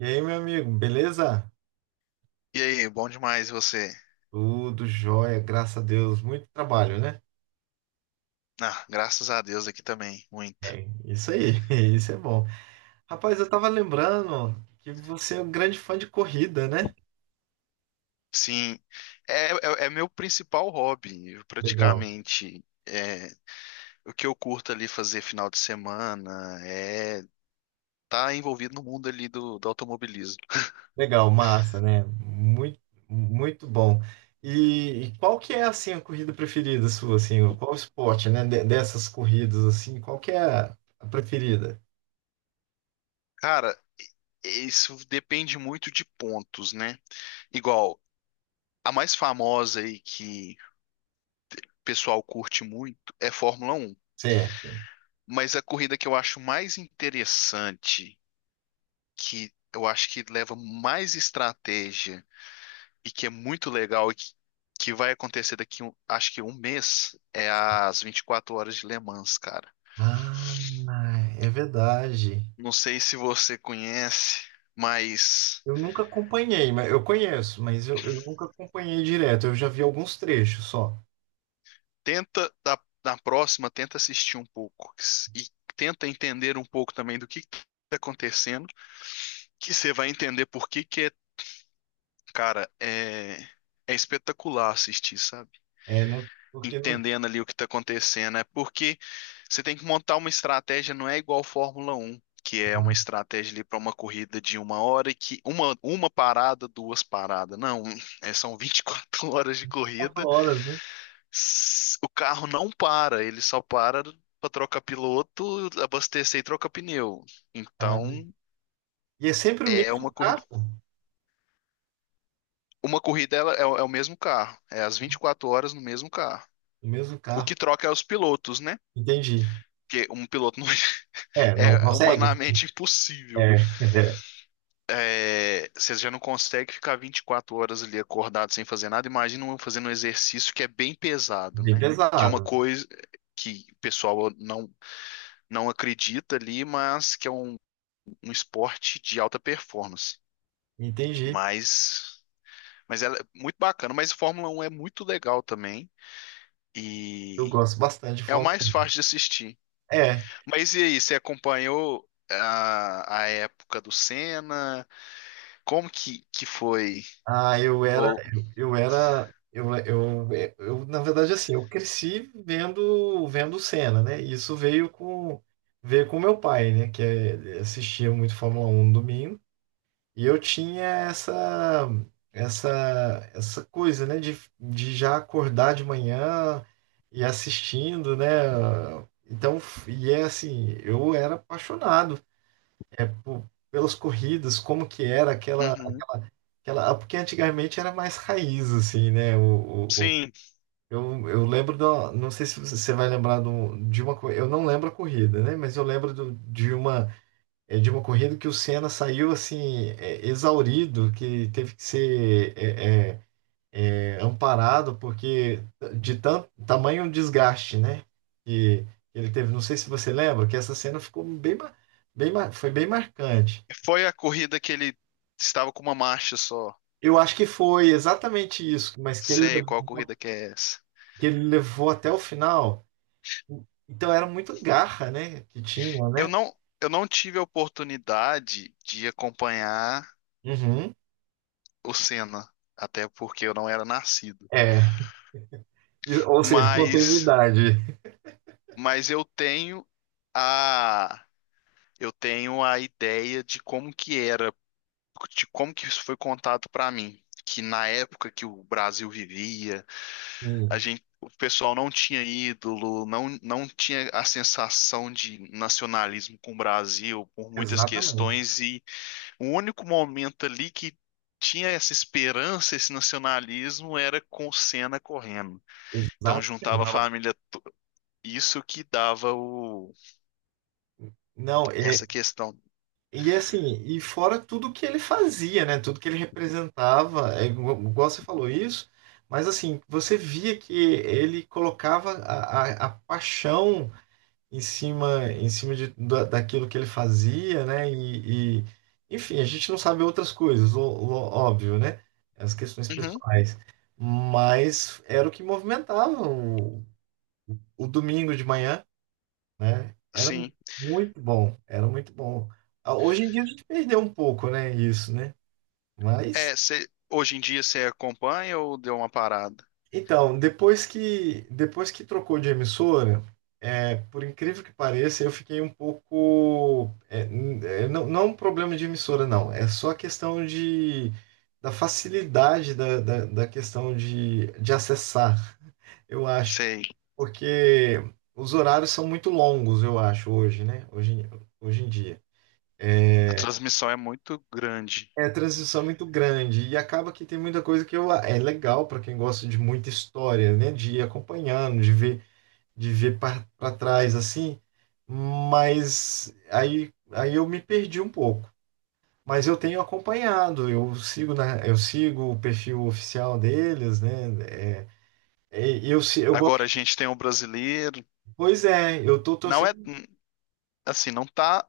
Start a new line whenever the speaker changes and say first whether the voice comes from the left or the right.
right: E aí, meu amigo, beleza?
left: E aí, bom demais e você?
right: Tudo jóia, graças a Deus. Muito trabalho, né?
left: Ah, graças a Deus aqui também, muito.
right: É, isso aí, isso é bom. Rapaz, eu tava lembrando que você é um grande fã de corrida, né?
left: Sim, é meu principal hobby, eu
right: Legal.
left: praticamente. É, o que eu curto ali fazer final de semana é tá envolvido no mundo ali do, do automobilismo.
right: Legal, massa, né? Muito, muito bom. E qual que é, assim, a corrida preferida sua, assim? Qual esporte, né? Dessas corridas, assim, qual que é a preferida?
left: Cara, isso depende muito de pontos, né? Igual, a mais famosa aí que o pessoal curte muito é Fórmula Um.
right: Certo.
left: Mas a corrida que eu acho mais interessante que eu acho que leva mais estratégia e que é muito legal e que vai acontecer daqui, acho que um mês, é as 24 horas de Le Mans, cara.
right: Ah, é verdade.
left: Não sei se você conhece, mas
right: Eu nunca acompanhei, mas eu conheço, mas eu nunca acompanhei direto. Eu já vi alguns trechos só.
left: tenta na próxima, tenta assistir um pouco e tenta entender um pouco também do que está acontecendo, que você vai entender por que que é, cara, é espetacular assistir, sabe?
right: É, não, porque não,
left: Entendendo ali o que está acontecendo. É porque você tem que montar uma estratégia, não é igual Fórmula Um, que é uma
right: não,
left: estratégia ali para uma corrida de uma hora e que uma parada, duas paradas. Não, são 24 horas de
right: 24
left: corrida.
right: horas, né?
left: O carro não para, ele só para para trocar piloto, abastecer e trocar pneu.
right: Ah, né?
left: Então,
right: E é sempre o
left: é uma
right: mesmo
left: corrida.
right: carro,
left: Uma corrida, ela é o mesmo carro, é as 24 horas no mesmo carro.
right: o mesmo
left: O
right: carro.
left: que troca é os pilotos, né?
right: Entendi.
left: Porque um piloto não
right: É, não
left: é
right: consegue?
left: humanamente impossível.
right: É,
left: É, você já não consegue ficar 24 horas ali acordado sem fazer nada. Imagina um fazendo um exercício que é bem pesado,
right: bem
left: né? Que é uma
right: pesado.
left: coisa que o pessoal não, não acredita ali, mas que é um, um esporte de alta performance.
right: Entendi.
left: Mas, mas ela é muito bacana. Mas Fórmula Um é muito legal também.
right: Eu
left: E
right: gosto bastante de
left: é o mais
right: Fórmula.
left: fácil de assistir.
right: É.
left: Mas e aí, você acompanhou a época do Senna? Como que foi
right: Ah, eu era,
left: Ou,
right: eu era, eu, é, eu, na verdade, assim, eu cresci vendo cena, né? Isso veio com meu pai, né? Assistia muito Fórmula Um no domingo. E eu tinha essa, essa coisa, né? De já acordar de manhã e assistindo, né? Então, e é assim, eu era apaixonado, pô, pelas corridas, como que era aquela,
left: uhum.
right: aquela, aquela. Ah, porque antigamente era mais raiz, assim, né? O, o- o-
left: Sim,
right: eu, eu lembro da. Não sei se você vai lembrar eu não lembro a corrida, né? Mas eu lembro de uma corrida que o Senna saiu, assim, exaurido, que teve que ser amparado, porque de tanto tamanho um desgaste, né? Que ele teve. Não sei se você lembra, que essa cena ficou bem. Bem, foi bem marcante.
left: foi a corrida que ele estava com uma marcha só.
right: Eu acho que foi exatamente isso, mas que ele,
left: Sei qual corrida que é essa.
right: que ele levou até o final. Então era muito garra, né? Que tinha,
left: Eu
right: né?
left: não, eu não tive a oportunidade de acompanhar
right: Uhum.
left: o Senna, até porque eu não era nascido.
right: É. Ou seja,
left: Mas,
right: continuidade.
left: mas eu a, tenho a ideia de como que era, de como que isso foi contado para mim. Que na época que o Brasil vivia, a
right: Sim,
left: gente, o pessoal não tinha ídolo, não, não tinha a sensação de nacionalismo com o Brasil por muitas
right: exatamente.
left: questões, e o único momento ali que tinha essa esperança, esse nacionalismo, era com o Senna correndo. Então
right: Exatamente.
left: juntava a família, isso que dava o,
right: Não,
left: essa questão.
right: e assim, e fora tudo que ele fazia, né? Tudo que ele representava, igual, você falou isso, mas assim, você via que ele colocava a paixão em cima da, daquilo que ele fazia, né? Enfim, a gente não sabe outras coisas, óbvio, né? As questões
left: Uhum,
right: pessoais. Mas era o que movimentava o domingo de manhã, né? Era
left: sim.
right: muito bom, era muito bom. Ah, hoje em dia a gente perdeu um pouco, né? Isso, né? Mas
left: É, hoje em dia você acompanha ou deu uma parada?
right: então, depois que trocou de emissora, por incrível que pareça, eu fiquei um pouco, não, não é um problema de emissora, não. É só a questão de da facilidade da questão de acessar, eu acho,
left: Sei,
right: porque os horários são muito longos, eu acho, hoje, né? Hoje em dia.
left: a transmissão é muito grande.
right: É a transição é muito grande e acaba que tem muita coisa é legal para quem gosta de muita história, né? De ir acompanhando, de ver, para trás assim, mas aí eu me perdi um pouco. Mas eu tenho acompanhado, eu sigo, eu sigo o perfil oficial deles, né? É, é, eu, se- eu
left: Agora
right: gosto.
left: a gente tem o brasileiro,
right: Pois é, eu tô
left: não é,
right: torcendo.
left: assim, não tá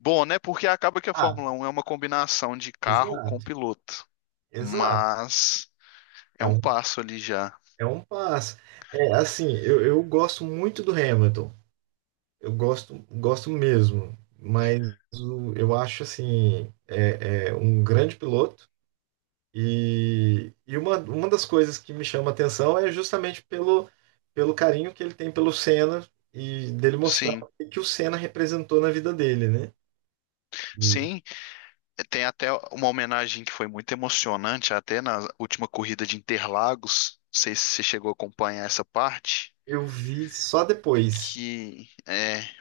left: bom, né? Porque acaba que a
right: Ah,
left: Fórmula Um é uma combinação de carro com
right: exato,
left: piloto,
right: exato.
left: mas é
right: É
left: um
right: um,
left: passo ali já.
right: é um passo. É assim, eu gosto muito do Hamilton. Eu gosto, gosto mesmo. Mas eu acho assim, é um grande piloto. E uma das coisas que me chama a atenção é justamente pelo, carinho que ele tem pelo Senna e dele mostrar
left: Sim,
right: o que que o Senna representou na vida dele, né? E
left: sim, tem até uma homenagem que foi muito emocionante, até na última corrida de Interlagos. Não sei se você chegou a acompanhar essa parte,
right: eu vi só depois.
left: que é,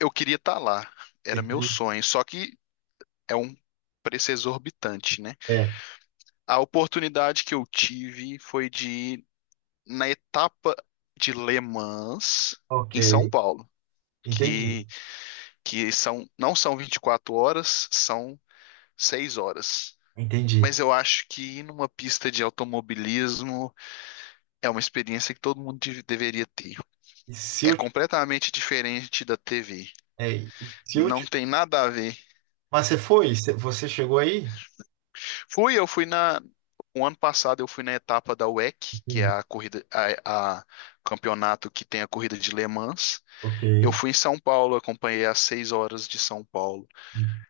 left: eu queria estar lá, era meu
right: daquele-
left: sonho, só que é um preço exorbitante, né?
right: É,
left: A oportunidade que eu tive foi de ir na etapa de Le Mans,
right: ok,
left: em São Paulo,
right: entendi,
left: que, que, são, não são 24 horas, são 6 horas.
right: entendi.
left: Mas eu acho que ir numa pista de automobilismo é uma experiência que todo mundo deveria ter.
right: E se
left: É
right: eu,
left: completamente diferente da TV.
right: é, e se eu,
left: Não
right: te-
left: tem nada a ver.
right: mas você foi? Você chegou aí?
left: Fui, eu fui na. O ano passado eu fui na etapa da WEC, que é
right: Entendi.
left: a corrida, a campeonato que tem a corrida de Le Mans.
right: Ok,
left: Eu fui em São Paulo, acompanhei as seis horas de São Paulo.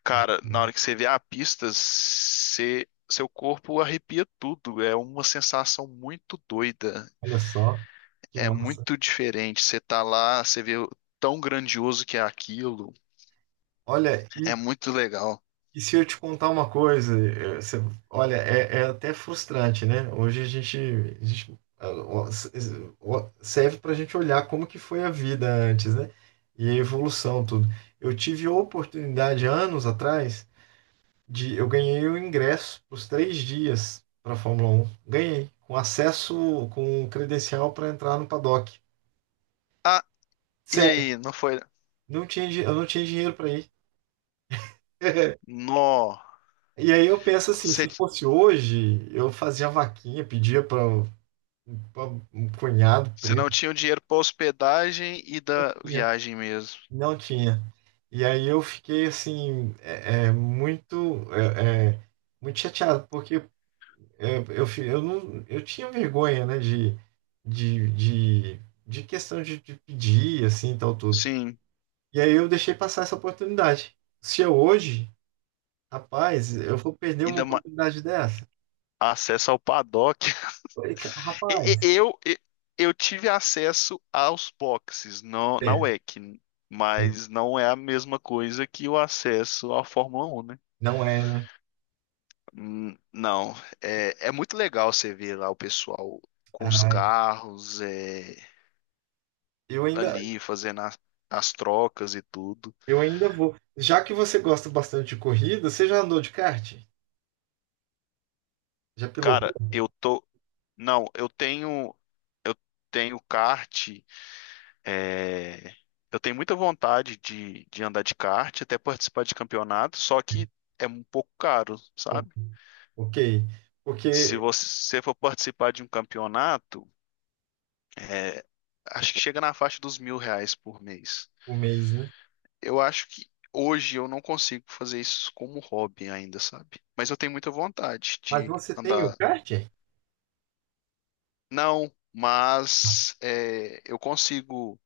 left: Cara, na hora que você vê a pista, você- seu corpo arrepia tudo. É uma sensação muito doida.
right: olha só, que
left: É
right: massa.
left: muito diferente. Você tá lá, você vê o tão grandioso que é aquilo.
right: Olha,
left: É muito legal.
right: e se eu te contar uma coisa, olha, é até frustrante, né? Hoje ó, s- s- ó, serve para a gente olhar como que foi a vida antes, né? E a evolução, tudo. Eu tive a oportunidade, anos atrás, de eu ganhei o ingresso para os 3 dias para a Fórmula Um. Ganhei com acesso, com credencial para entrar no paddock.
left: Ah, e
right: Sério,
left: aí, não foi?
right: eu não tinha dinheiro para ir.
left: Nó,
right: E aí eu penso assim,
left: você,
right: se fosse hoje, eu fazia vaquinha, pedia para um pa- um cunhado,
left: você
right: primo,
left: não tinha o dinheiro pra hospedagem e
right: não
left: da
right: tinha.
left: viagem mesmo.
right: Não tinha. E aí eu fiquei assim, muito chateado, porque não, eu tinha vergonha, né, de, de, de questão de pedir, assim, tal, tudo.
left: Sim,
right: E aí eu deixei passar essa oportunidade. Se eu hoje, rapaz, eu vou perder uma
left: ainda
right: oportunidade dessa?
left: acesso ao paddock.
right: Falei,
left: E-
right: Rapaz,
left: e- Eu, e- eu tive acesso aos boxes na
right: é,
left: WEC,
right: é,
left: mas não é a mesma coisa que o acesso à Fórmula 1, né?
right: não é, né?
left: Não, é muito legal você ver lá o pessoal com os
right: Ai,
left: carros,
right: eu ainda,
left: ali fazendo as trocas e tudo.
right: eu ainda vou." Já que você gosta bastante de corrida, você já andou de kart? Já
left: Cara,
right: pilotou?
left: eu tô. Não, eu tenho kart. É, eu tenho muita vontade de andar de kart, até participar de campeonato, só que é um pouco caro, sabe?
right: Ok.
left: Se
right: Porque
left: você for participar de um campeonato, é, acho que chega na faixa dos 1.000 reais por mês.
right: o mês, né?
left: Eu acho que hoje eu não consigo fazer isso como hobby ainda, sabe? Mas eu tenho muita vontade
right: Mas
left: de
right: você tem o
left: andar.
right: kart?
left: Não, mas é, eu consigo.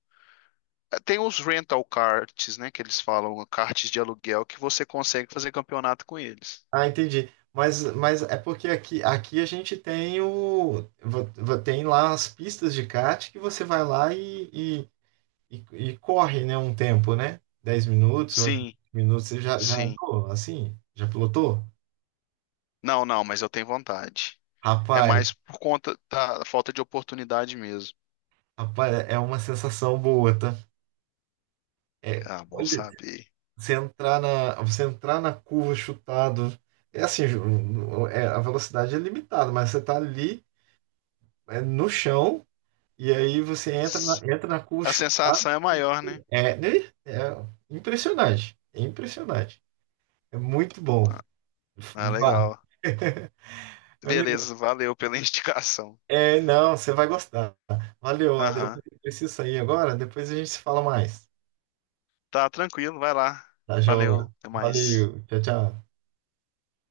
left: Tem os rental karts, né, que eles falam, karts de aluguel, que você consegue fazer campeonato com eles.
right: Ah, entendi. Mas, é porque aqui a gente tem o. vo- vo- Tem lá as pistas de kart que você vai lá e, e, e corre, né? Um tempo, né? 10 minutos, eu acho, 20
left: Sim,
right: minutos. Você já
left: sim.
right: andou assim? Já pilotou?
left: Não, não, mas eu tenho vontade. É
right: Rapaz,
left: mais por conta da falta de oportunidade mesmo.
right: rapaz, é uma sensação boa, tá? É,
left: Ah, bom
right: olha,
left: saber.
right: Você entrar na curva chutado. É assim, Ju, a velocidade é limitada, mas você tá ali, no chão, e aí você entra na curva
left: A
right: chutado.
left: sensação é maior, né?
right: É, né? É impressionante. É impressionante. É muito bom.
left: Ah, ah,
right: Vá.
left: legal.
right: Meu amigo,
left: Beleza, valeu pela indicação.
right: não, você vai gostar. Valeu, eu
left: Aham.
right: preciso sair agora, depois a gente se fala mais.
left: Tá tranquilo, vai lá.
right: Tá, João?
left: Valeu, até mais.
right: Valeu, tchau, tchau.